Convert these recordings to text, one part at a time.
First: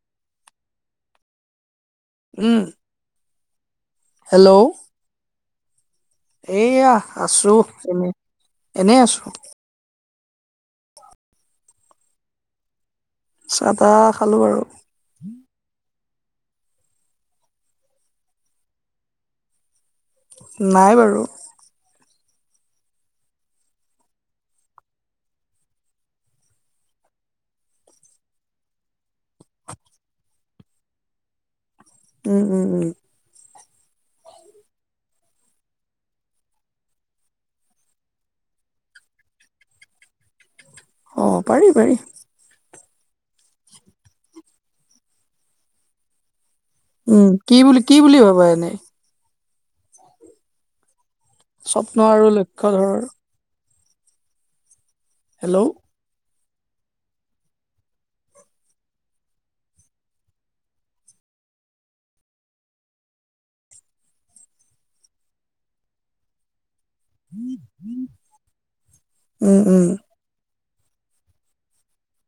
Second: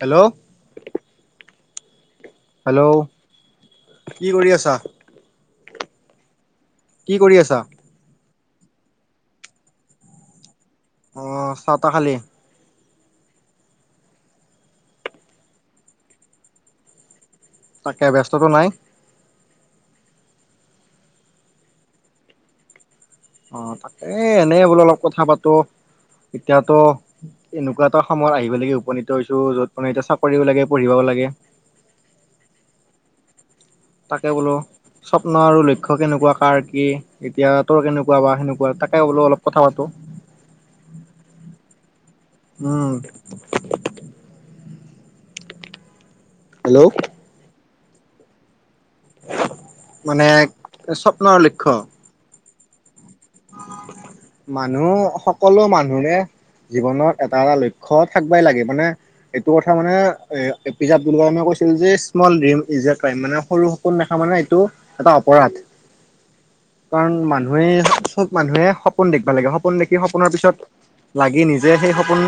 Hello um hello কি কৰি আছা এয়া কি কৰি আছো আছা এনে এনে আছো অ চাহ তাহ খালি চাহ তাহ খালোঁ আৰু তাকে ব্যস্ততো নাই নাই বাৰু অ তাকেই এনে বোলো অলপ কথা পাতো এতিয়াতো এনেকুৱা এটা সময় আহিব লাগে উপনীত হৈছো য'ত মানে এতিয়া চাকৰিও লাগে পঢ়িবও লাগে উম উম উম তাকে বোলো স্বপ্ন আৰু লক্ষ্য কেনেকুৱা কাৰ কি এতিয়া তোৰ কেনেকুৱা বা সেনেকুৱা তাকে বোলো অলপ কথা পাতো অ পাৰি পাৰি উম হেল্ল' উম কি বুলি কি বুলি ভাব এনেই মানে স্বপ্নৰ লক্ষ স্বপ্ন আৰু লক্ষ্য ধৰ মানুহ হেল্ল' সকলো মানুহনে জীৱনত এটা এটা লক্ষ্য থাকবাই লাগে মানে এইটো কথা মানে এ পি জে আব্দুল কালামে কৈছিল যে small dream is a crime মানে সৰু সপোন দেখা মানে এইটো এটা অপৰাধ কাৰণ মানুহে চব মানুহে সপোন দেখবা লাগে উম, সপোন উম, দেখি সপোনৰ পিছত লাগি নিজে সেই সপোন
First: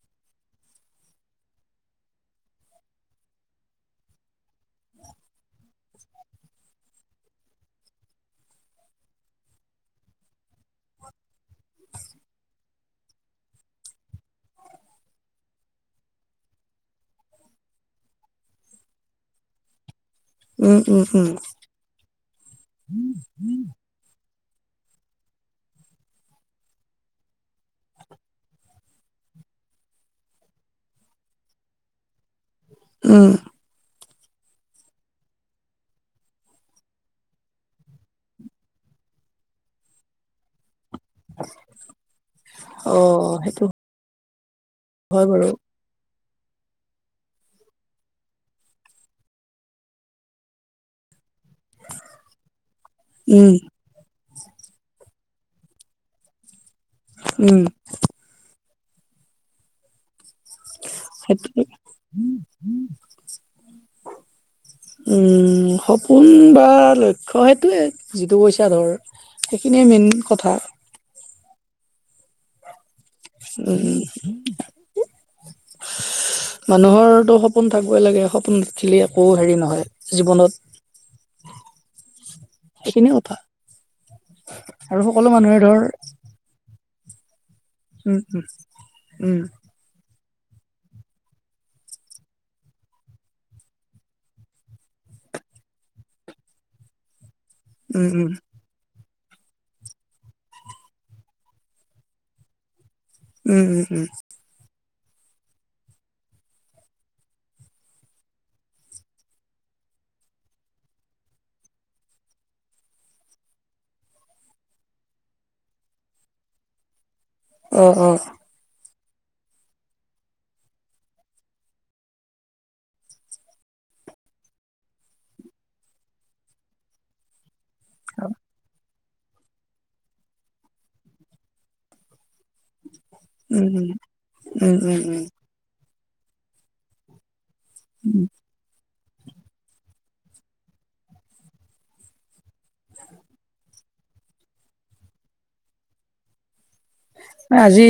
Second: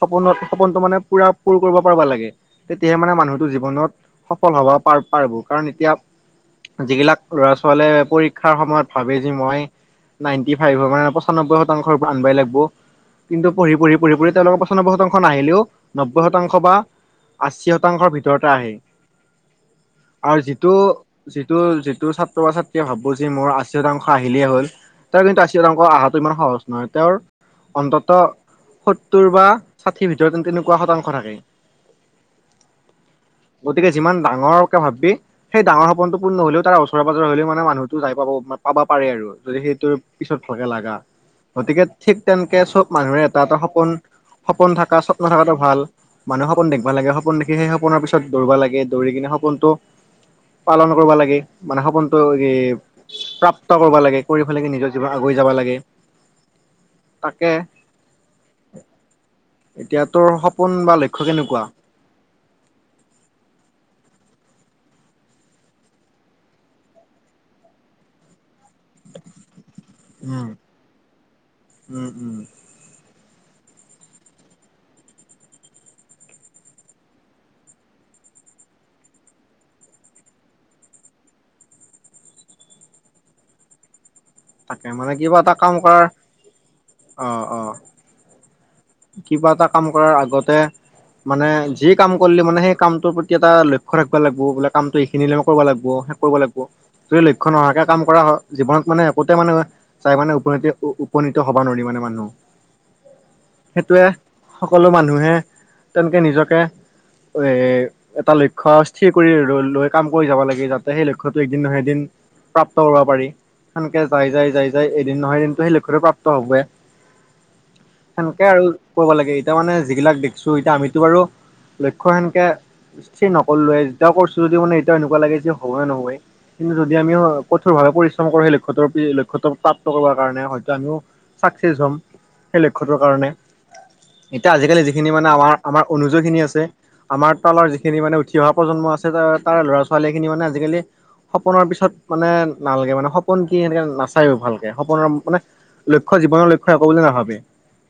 সপোনত সপোনটো মানে পুৰা পূৰ কৰবা পাৰবা লাগে তেতিয়াহে মানে মানুহটো জীৱনত সফল হবা পাৰ পাৰব কাৰণ এতিয়া যিগিলাক ল'ৰা ছোৱালীয়ে পৰীক্ষাৰ সময়ত ভাবে যে মই নাইনটি ফাইভৰ মানে পঁচাননব্বৈ শতাংশ আনবাই লাগব কিন্তু পঢ়ি পঢ়ি পঢ়ি পঢ়ি তেওঁলোকৰ পচানব্বৈ শতাংশ নাহিলেও নব্বৈ শতাংশ বা আশী শতাংশৰ ভিতৰতে আহে আৰু যিটো উম, উম, উম, যিটো যিটো ছাত্ৰ বা ছাত্ৰীয়ে ভাব-ব যে মোৰ আশী শতাংশ আহিলেই হ'ল তেওঁৰ কিন্তু আশী এতাংশ আহাটো ইমান সহজ নহয় তেওঁৰ অন্তত সত্তৰ বা ষাঠিৰ ভিতৰতে তেনেকুৱা শতাংশ থাকে [unintelligible] উম গতিকে যিমান ডাঙৰকে ভাবি সেই ডাঙৰ সপোনটো পূণ নহলেও তাৰ ওচৰে পাজৰে হলেও মানে মানুহতো যাই পাব পাবা পাৰে আৰু যদি সেইটো পিছত ভগে লাগা গতিকে ঠিক তেনেকে চব মানুহে অ', এটা এটা সেইটো সপোন সপোন থাক হয় স্বপ্ন বাৰু থাকাটো ভাল মানুহে সপোন দেখবা লাগে সপোন দেখি সেই সপোনৰ পিছত দৌবা লাগে দৌৰি কিনে সপোনটো পালন কৰবা লাগে মানে সপোনটো এই উম, প্ৰাপ্ত কৰবা লাগে কৰি ফেলে নিজৰ জীৱন আগুৱই যাবা লাগে তাকে উম এতিয়া তোৰ সপোন বা লক্ষ্য কেনেকুৱা [unintelligible] উম সপোন বা লক্ষ্য সেইটোয়ে যিটো কইচা ধৰ সেইখিনিয়ে মেইন উম কথা উম উম উম উম [unintelligible] মানুহৰটো সপোন থাকবাই লাগে সপোন দেখিলে একো হেৰি নহয় জীৱনত [unintelligible] এইখিনি কথা তাকে আৰু মানে সকলো কিবা এটা মানুহে কাম ধৰ কৰাৰ অ অ উম উম কিবা এটা কাম কৰাৰ আগতে মানে, যি কাম কৰিলো মানে সেই কামটোৰ প্ৰতি এটা লক্ষ্য ৰাখিবা লাগিব বোলে কামটো এইখিনিলৈকে কৰিব লাগিব। কৰিব লাগিব, যদি লক্ষ্য নহাকে কাম উম কৰা উম হয়- জীৱনত মানে একোতে মানে চাই মানে উপনী উপনীত হব নোৱাৰি মানে মানুহ। উম উম সেইটোৱে উম সকলো মানুহে তেনেকে নিজকে এ- এটা লক্ষ্য স্থিৰ কৰি লৈ লৈ কাম কৰি যাব লাগে যাতে সেই লক্ষ্যটো এদিন নহয় এদিন- প্ৰাপ্ত কৰিব পাৰি সেনেকে যাই যাই যাই যাই এদিন নহয় এদিনটো সেই লক্ষতে প্ৰাপ্ত হবয়ে। অ অ' তে আৰু কৰিব লাগে এতিয়া মানে যিগিলাক দেখছো এতিয়া আমিতো বাৰু লক্ষ্য় সেনকে- ছেই নকলোৱেই যেইটা কৰছো যদি মানে এতিয়াও এনেকুৱা লাগে যে হবই নহবয়। কিন্তু, যদি আমি কঠোৰ ভাৱে পৰিশ্ৰম কৰো সেই লক্ষ্য লক্ষ্যত প্ৰাপ্ত কৰিব কাৰণে হয়তো আমিও- চাকচেচ হ'ম, সেই লক্ষ্যটোৰ কাৰণে। উম উম' এতিয়া উম আজিকালি উম যিখিনি উম মানে আমাৰ আমাৰ অনুযয়ী খিনি আছে- আমাৰ তলৰ যিখিনি মানে উঠি অহা প্ৰজন্ম আছে ত তাৰে ল'ৰা ছো- ছোৱালী খিনি মানে আজিকালি সপোনৰ পিছত মানে নালাগে মানে সপোন কি সেনেকে নাচ- চাইও ভালকে সপোনৰ মানে লক্ষ্য জীৱনৰ লক্ষ একো বুলি নাভাবে। আজি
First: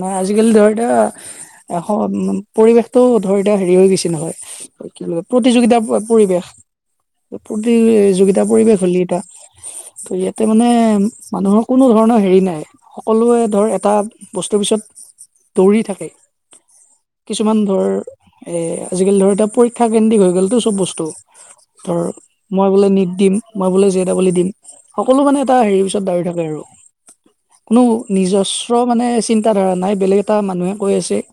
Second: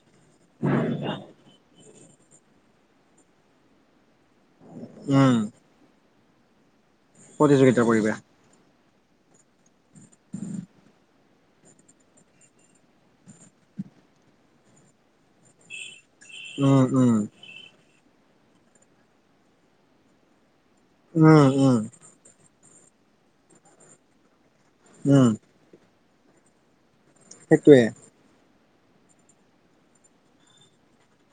ন আজিকালি ধৰ দে এশ পৰিৱেশ- টো ধৰ এতিয়া হেৰি হৈ গৈছে নহয়, কি বুলি কয় উম প্ৰতিযোগিতা পৰিৱেশ। প্ৰতিযোগিতা কৰিবা পতিযোগিতা- টা পৰিৱেশ হ'লে এটা ত' ইয়াতে মানে মানুহৰ কোনো ধৰণৰ হেৰি নাই। সকলোৱে ধৰ এটা বস্তুৰ পিছত দৌৰি থাকে। উম উম' কিছুমান ধৰ এ আজিকালি ধৰ এতিয়া পৰীক্ষা কেন্দ্ৰিক হৈ গ'লতটো চব বস্তু- উম উম তৌ ধৰ, মই বোলে নিদ দিম মই বোলে জে ডাবল ই দিম। ত'- উম সকলো মানে এটা হেৰিৰ পিছত দাৰি থাকে আৰু। কোনো সেইটোৱে নিজস্ব মানে চিন্তা ধাৰা নাই বেলেগ এটা মানুহে কৈ আছে-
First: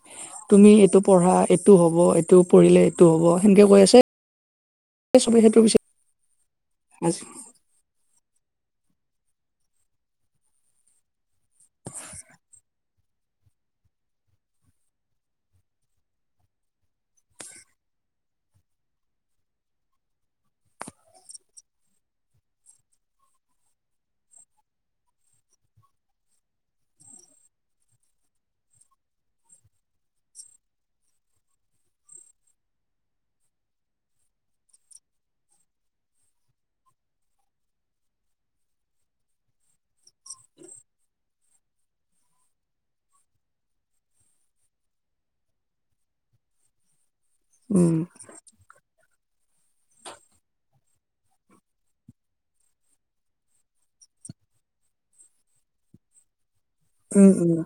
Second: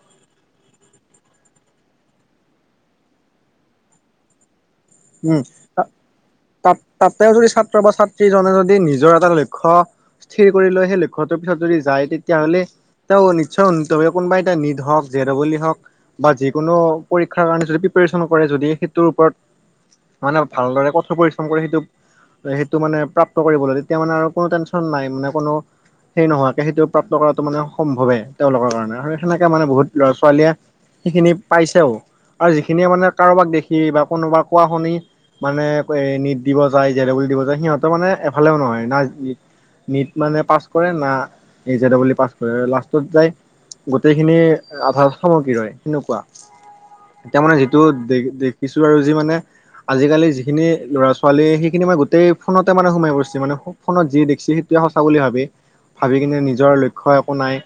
তুমি এইটো পঢ়া এইটো হব এইটো পঢ়িলে এইটো হ'ব সেনেকে কৈ আছে। চবে উম' সেইটোৰ পিছত তাত আজি তাতে যদি ছাত্ৰ বা ছাত্ৰীজনে যদি নিজৰ এটা লক্ষ্য- থিৰ কৰি লয় সেই লক্ষ্যটোৰ পিছত যদি যায় তেতিয়াহ'লে- ত নিশ্চয় কোনোবা এটা নিদ হওক জেদৱলি হওক- বা যিকোনো পৰীক্ষাৰ কাৰণে যদি প্ৰিপেৰেচন কৰে যদি সেইটোৰ ওপৰত- মানে ভালদৰে কঠোৰ পৰিশ্ৰম কৰি সেইটোক- সেইটো মানে প্ৰাপ্ত কৰিবলৈ তেতিয়া মানে আৰু কোনো টেনশ্যন নাই মানে কোনো- সেই নোহোৱাকে সেইটো প্ৰাপ্ত কৰাটো মানে সম্ভৱে তেওঁলোকৰ কাৰণে আৰু সেনেকে মানে বহুত ল'ৰা ছোৱালীয়ে- সেইখিনি পাইছেও আৰু যিখিনিয়ে মানে কাৰোবাক দেখি বা কোনোবা কোৱা শুনি- মানে কয়হে নিট দিব যায় জে ডাবুল দিব যায়, সিহঁতৰ মানে এফালেও নহয় না যি- নিত মানে পাছ কৰে না এ জে ডাবল ই পাছ কৰে, লাষ্টত যায়- গোটেইখিনি আভাস সামগ্ৰী হয় সেনকুৱা। এতিয়া মানে যিটো উম দে দেখিছো আৰু যি মানে- আজিকালি যিখিনি ল'ৰা ছোৱালী সেইখিনি মই গোটেই ফোনতে মানে সোমাই পৰিছে মানে- ফোনত যি দেখিছি সেইটোৱে সঁচা বুলি ভাবে, ভাবি কিনে নিজৰ লক্ষ্য় উম একো নাই। উম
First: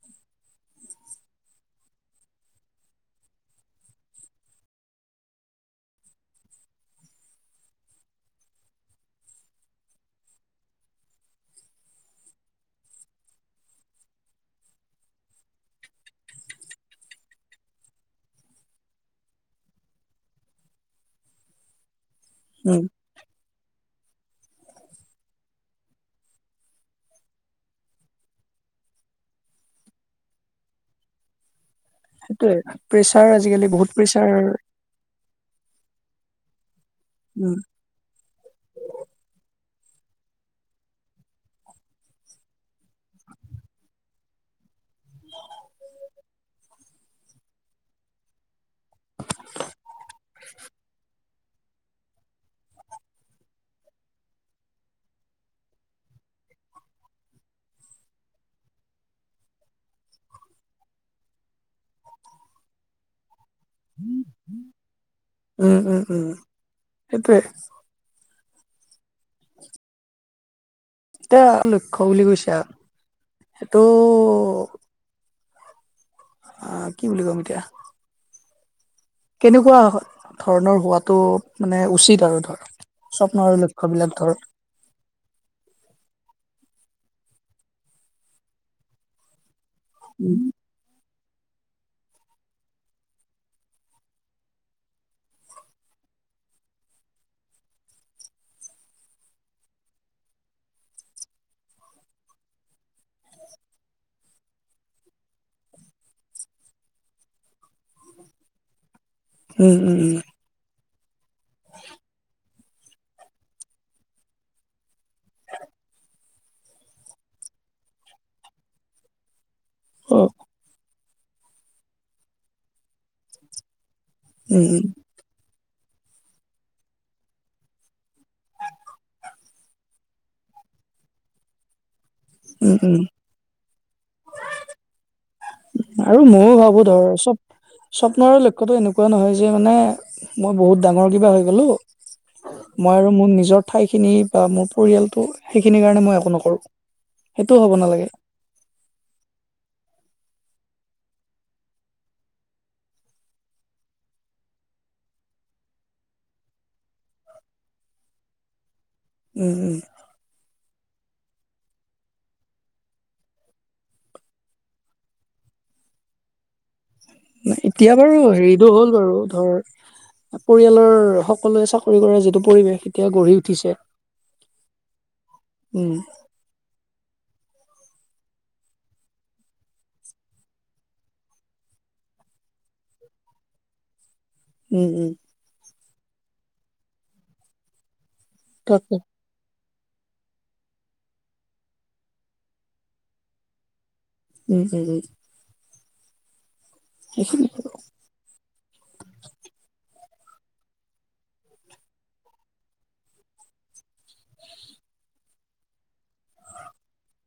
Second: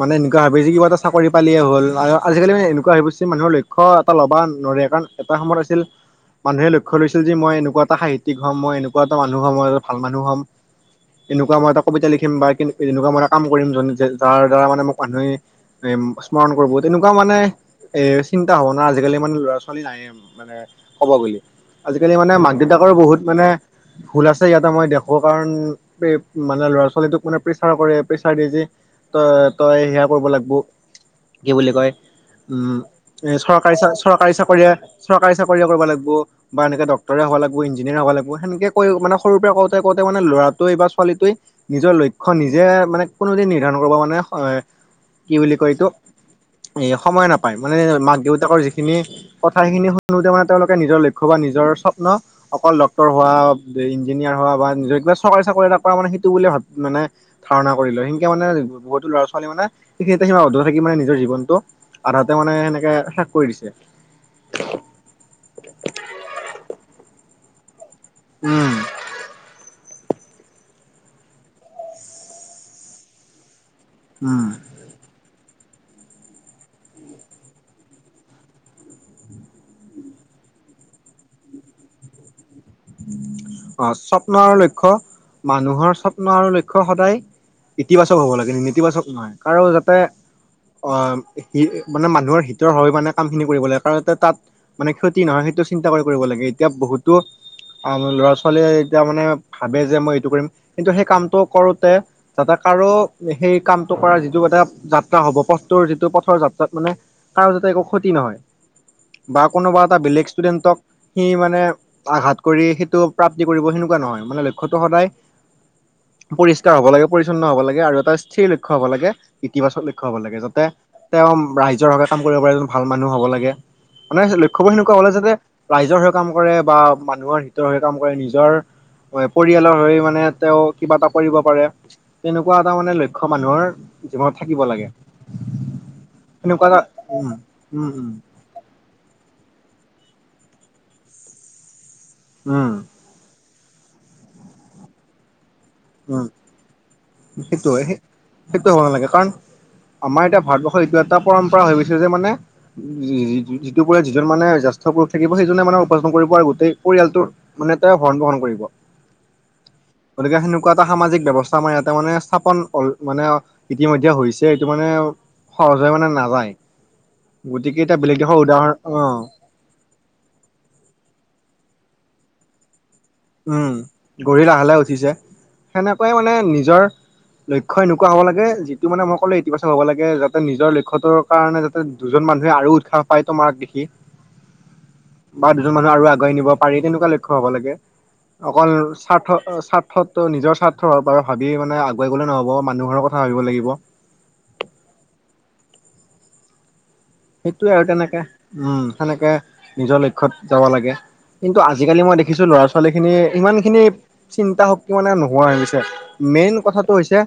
মানে এনেকুৱা ভাবে যে কিবা এটা চাকৰি পালে হ'ল আৰু আজিকালি মানে এনেকুৱা হৈ পৰচি মানুৰ লক্ষ্য- ক্ষ্য এটা ল'বা নোৱাৰে কাৰণ এটা সময়ত আছিল- মানুহে লক্ষ্য লৈছিল যে মই এনেকুৱা এটা সাহিত্যিক হ'ম মই এনেকুৱা এটা মানুহ হম মই এ ভাল মানুহ হ'ম। এনেকুৱা মই এটা কবিতা লিখিম বা কে এনেকুৱা মই এটা কাম কৰিম যাৰ দ্বাৰা মানে মোক মানুহে- উ স্মৰণ কৰিব তেনেকুৱা মানে এ চিন্তা ভাবনা আজিকালি মানে ল'ৰা ছোৱালী নাইে মানে। ক'ব বুলি। আজিকালি মানে মাক উম দেউতাকৰো বহুত মানে ভুল আছে। ইয়াতে মই দেখোঁ কাৰণ মানে ল'ৰা ছোৱালীটোক মানে প্ৰেছাৰ কৰে। প্ৰেছাৰ দিয়ে যে তই তই সেয়া কৰিব লাগিব। কি বুলি কয় সেইটোয়ে উম প্ৰেচাৰ এ আজিকালি চৰকাৰী বহুত প্ৰেচাৰ চৰকাৰী চাকৰি চৰকাৰী চ কৰিয়ে কৰিব লাগিব বা এনেকে ড্টৰে হব লাগব। উম ইঞ্জিনৰ হ'বা লাগব। সেকে ক মানে সৰুৰ পৰা কওঁতে কওঁতে মানে লৰাটোৱে বা চোৱালিতুই নিজৰ লক্ষ্য নিজে মানে কোনোদিন নিৰ্ধাৰণ কৰিব মানে কি বুলি কয় এইটো এ সময় নাপায়। মানে মাক দেউতাকৰ যিখিনি কথা সেইখিনি শুনোতে মানে তেওঁলোকে নিজৰ লক্ষ্য বা নিজৰ স্বপ্ন অকল ড্ক্তৰ হোৱা, ইঞ্জিনিয়াৰ হোৱা বা নিজৰ কিবা চৰকাৰী চাকৰি এটা কৰা মানে সেইটো বুলি ভাবে। মানে ধাৰণা কৰি লয়। সেনকে মানে বহুত লৰা ছোৱালী মানে সেইখিনতে স থাক মে নিজৰ জীৱনটো আধাতে মানে সেনেকে শেষ কৰি দিছে। উম উম উম। সেইটোৱে। উম এয়া লক্ষ্য বুলি কৈছে আৰু। সেইটো উম অ কি বুলি কম এতিয়া কেনেকুৱা ধৰণৰ হোৱটো মানে উচিত আৰু ধৰা? অ স্বপ্নৰ লক্ষ্য মানুহৰ স্বপ্ন আৰু লক্ষ্য সদায় ইতিবাচক হ'ব লাগে। নেতিবাচক নহয়। কাৰো যাতে [inaudible] অ মা মানুহৰ হিতৰ হয় মানে কামখিনি কৰিব লাগে। কাৰণ তাত মানে ক্ষতি নহয় সেইটো চিন্তা কৰি কৰিব লাগে। এতিয়া বহুতো ল'ৰা ছোৱালীয়ে এতিয়া মানে ভাবে যে, মই এইটো কৰিম। কিন্তু সেই কামটো কৰোতে যাতে কাৰো সেই কামটো কৰা যিটো এটা যাত্ৰা হ'ব। পথটোৰ যিটো পথৰ যাত্ৰাত মানে কাৰো যাতে একো ক্ষতি নহয় বা উম, কোনোবা এটা উম। বেলেগ ষ্টুডেন্টক সি মানে আঘাত কৰি সেইটো প্ৰাপ্তি কৰিব সেনেকুৱা নহয়। মানে লক্ষ্যটো সদায় পৰিষ্কাৰ হ'ব লাগে, পৰিচ্ছন্ন হব লাগে আৰু এটা স্থিৰ লক্ষ্য হ'ব লাগে ইতিবাচক লক্ষ্য হ'ব অ- লাগে। যাতে তেওঁ ৰাইজৰ হকে কাম কৰিব পাৰে, এজন ভাল মানুহ হব লাগে। মানে উম, লক্ষ্যবোৰ উম, সেনেকুৱা হলে যাতে ৰাইজৰ হৈ কাম কৰে বা মানুহৰ হিতৰ হৈ কাম কৰে। নিজৰ হয় পৰিয়ালৰ হৈ মানে তেওঁ কিবা এটা কৰিব পাৰে। তেনেকুৱা এটা উম, মানে উম, লক্ষ্যমানুহৰ জীৱনত থাকিব লাগে। আৰু ময়ো সেনেকুৱা এটা ভাবো ধৰ উম সব উম উম স্বপ্নৰ লক্ষ্য লক্ষ্যটো এনেকুৱা নহয় যে, মানে মই বহুত ডাঙৰ কিবা হৈ গ'লো। উম মই আৰু মোৰ নিজৰ ঠাইখিনি বা মোৰ পৰিয়ালটো সেইখিনি কাৰণে মই উম একো নকৰোঁ। সেইটোও হ'ব সেইটোৱে নালাগে। সেইটো হ'ব নালাগে। কাৰণ আমাৰ এতিয়া ভাৰতবৰ্ষৰ এইটো এটা পৰম্পৰা হৈ গৈছে যে, মানে যি যিটোৰ পৰা যিজন মানে জ্যেষ্ঠ পুৰুষ থাকিব, সেইজনে মানে উপাৰ্জন কৰিব আৰু গোটেই পৰিয়ালটোৰ মানে তেওঁ ভৰণ ব্ৰহন কৰিব। উম উম গতিকে সেনো নেকুৱা এটা সামাজিক ব্যৱস্থা আমাৰ ইয়াতে মানে স্থাপন মানে ইতিমধ্যে হৈছে। এইটো মানে সহজে মানে নাযায়। গতিকে এতিয়া বাৰু বেলেগ দেশৰ হেৰিটো উদাহৰণ হ'ল অ বাৰু ধৰ- পৰিয়ালৰ সকলোৱে চাকৰি কৰা যিটো পৰিৱেশ- এতিয়া গঢ়ি উঠিছে। উম গঢ়ি লাহে লাহে উঠিছে। উম, সেনেকুৱাই মানে নিজৰ- লক্ষ্য এনেকুৱা হ'ব লাগে যিটো মানেই কলো এইটো পাছ হ'ব লাগে যাতে নিজৰ লক্ষ্যটোৰ- কাৰণে যাতে দুজন মানুহে আৰু উৎসাহ পায় তোমাক দেখি। উম, উম। বা দুজন মানুহ আৰু আগুৱাই নিব পাৰি তেনেকুৱা লক্ষ্য হব লাগে, অকল তাকে স্বাৰ্থ স্বা- ৰ্থ নিজৰ স্বাৰ্থ বা ভাবি মানে আগুৱাই গ'লে নহ'ব মানুহৰ কথা ভাবিব লাগিব। [unintelligible] [unintelligible] সেইটোয়ে আৰু তেনেকে, উম সেনেকে নিজৰ লক্ষ্যত যাব লাগে। কিন্তু আজিকালি মই দেখিছো ল'ৰা ছোৱালী খিনি ইমান খিনি- চিন্তা শক্তি মানে নোহোৱাহৈ গৈছে। মেইন কথাটো হৈছে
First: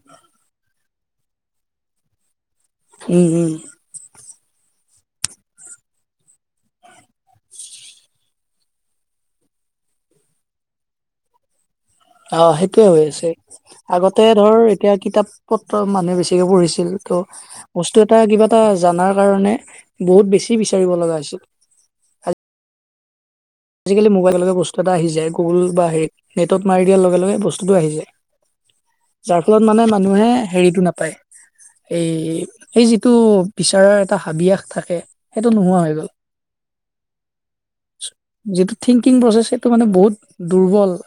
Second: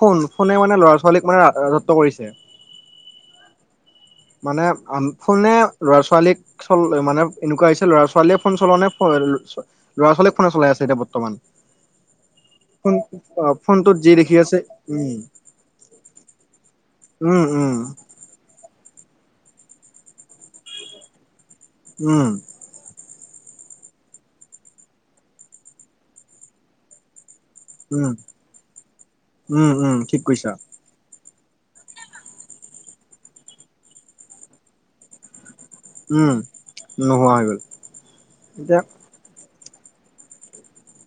ফোন, ফোনে মানে ল'ৰা ছোৱালীক ৰাজত্ব কৰিছে। উম, উম। মানে আ ফোনে ফালে ল'ৰা ছোৱালীক- আচলতে মানে এনেকুৱা হৈছে ল'ৰা ছোৱালীয়ে ফোন চলালে- ল'ৰা ছোৱালী ফোন চলাই আছে এতিয়া বৰ্তমান। অঁ সেইটোয়ে ফোন হৈ আছে। অ' ফোনটোত যি আগতে লিখি ধৰ আছে এতিয়া উম কিতাপ পত্ৰ মানুহে বেছিকে পঢ়িছিল ত' উম উম বস্তু- এটা কিবা এটা জানাৰ কাৰণে বহুত বেছি বিচাৰিব লগা হৈছিল। উম। আজিকালি মোবাইল লগে লগে বস্তু এটা আহি যায় গুগুল বা হেৰি নেটত মাৰি দিয়াৰ লগে লগে বস্তু- টো আহি যায়। উম যাৰ ফলত উম মানে উম ঠিক মানুহে কৈছা হেৰিটো নাপায়- এই এই যিটো বিচাৰাৰ এটা হাবিয়াস থাকে সেইটো নোহোৱা হৈ গ'ল। উম, নোহোৱা হৈ গ'ল। যিটো এতিয়া থিংকিং প্ৰচেছ সেইটো মানে বহুত দুৰ্বল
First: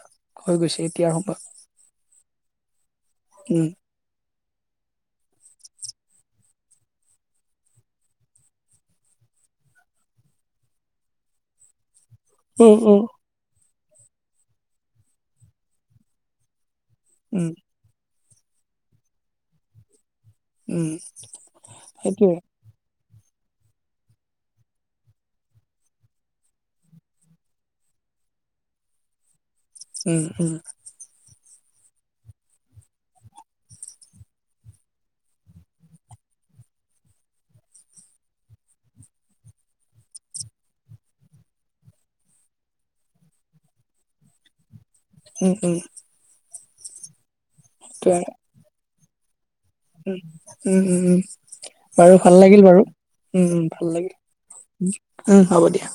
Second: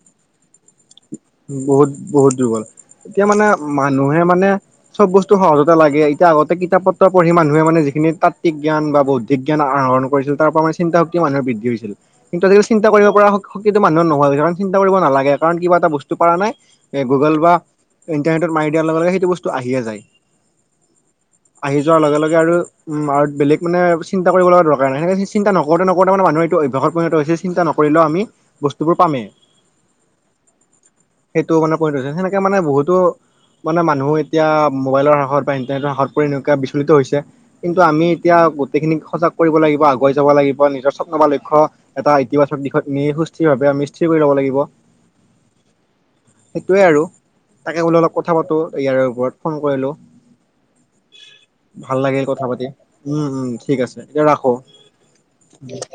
হৈ গৈছে এতিয়াৰ সম- বহুত বহুত দুৰ্বল। এতিয়া মানে উম মানুহে মানে- চব বস্তু সহজতে লাগে। এতিয়া আগতে কিতাপ পত্ৰ পঢ়ি মানুহে মানে যিখিনি তাত্ত্বিক জ্ঞান বুদ্ধ- বিজ্ঞান আহৰণ কৰিছিল তাৰ পৰা মানে চিন্তা শক্তি মানুহে বৃদ্ধি হৈছিল। কিন্তু আজিকালি উম চিন্তা উম কৰিব পৰা শক্তিটো মানুহে নোহোৱা হৈ গৈছে। কাৰণ চিন্তা কৰিব নালাগে, কাৰণ কিবা এটা বস্তু পৰা নাই- এ গুগল বা উম ইণ্টাৰনেটত মাৰি দিয়াৰ লগে লগে সেইটো বস্তু আহিয়ে যায়। উম আহি যোৱাৰ লগে সেইটোৱে লগে আৰু- উম আৰু বেলেগ মানে চিন্তা কৰিব লগা দৰকাৰ নাই। সেনেকে চিন্তা নকৰোতে নকৰোতে মানে মানুহ এইটো অভ্যাসত পৰিণত হৈছে- চিন্তা নকৰিলেও আমি বস্তুবোৰ পামেই। উম, উম। সেইটোও মানে কৰি থৈছে। সেনেকে মানে বহুতো- মানে মানুহ এতিয়া মোবাইলৰ হাতত বা ইণ্টাৰনেটৰ হাতত পৰি এনেকুৱা বিচলিত হৈছে। কিন্তু আমি এতিয়া গোটেইখিনিক সজাগ কৰিব লাগিব, আগুৱাই যাব লাগিব নিজৰ স্বপ্ন বা লক্ষ্য- এটা ইতিবাচক দিশত নি সুস্থিৰভাৱে স্থিৰ কৰি ল'ব লাগিব। উম, উম। সেইটোৱে আৰু তাকে বোলো অলপ কথা পাতোঁ ইয়াৰে ওপৰত ফোন কৰিলোঁ। উম, উম, উম, উম। বাৰু ভাল কথা লাগিল পাতি বাৰু, উম ঠিক ভাল আছে এতিয়া ৰাখো লাগিল, উম হ'ব দিয়া।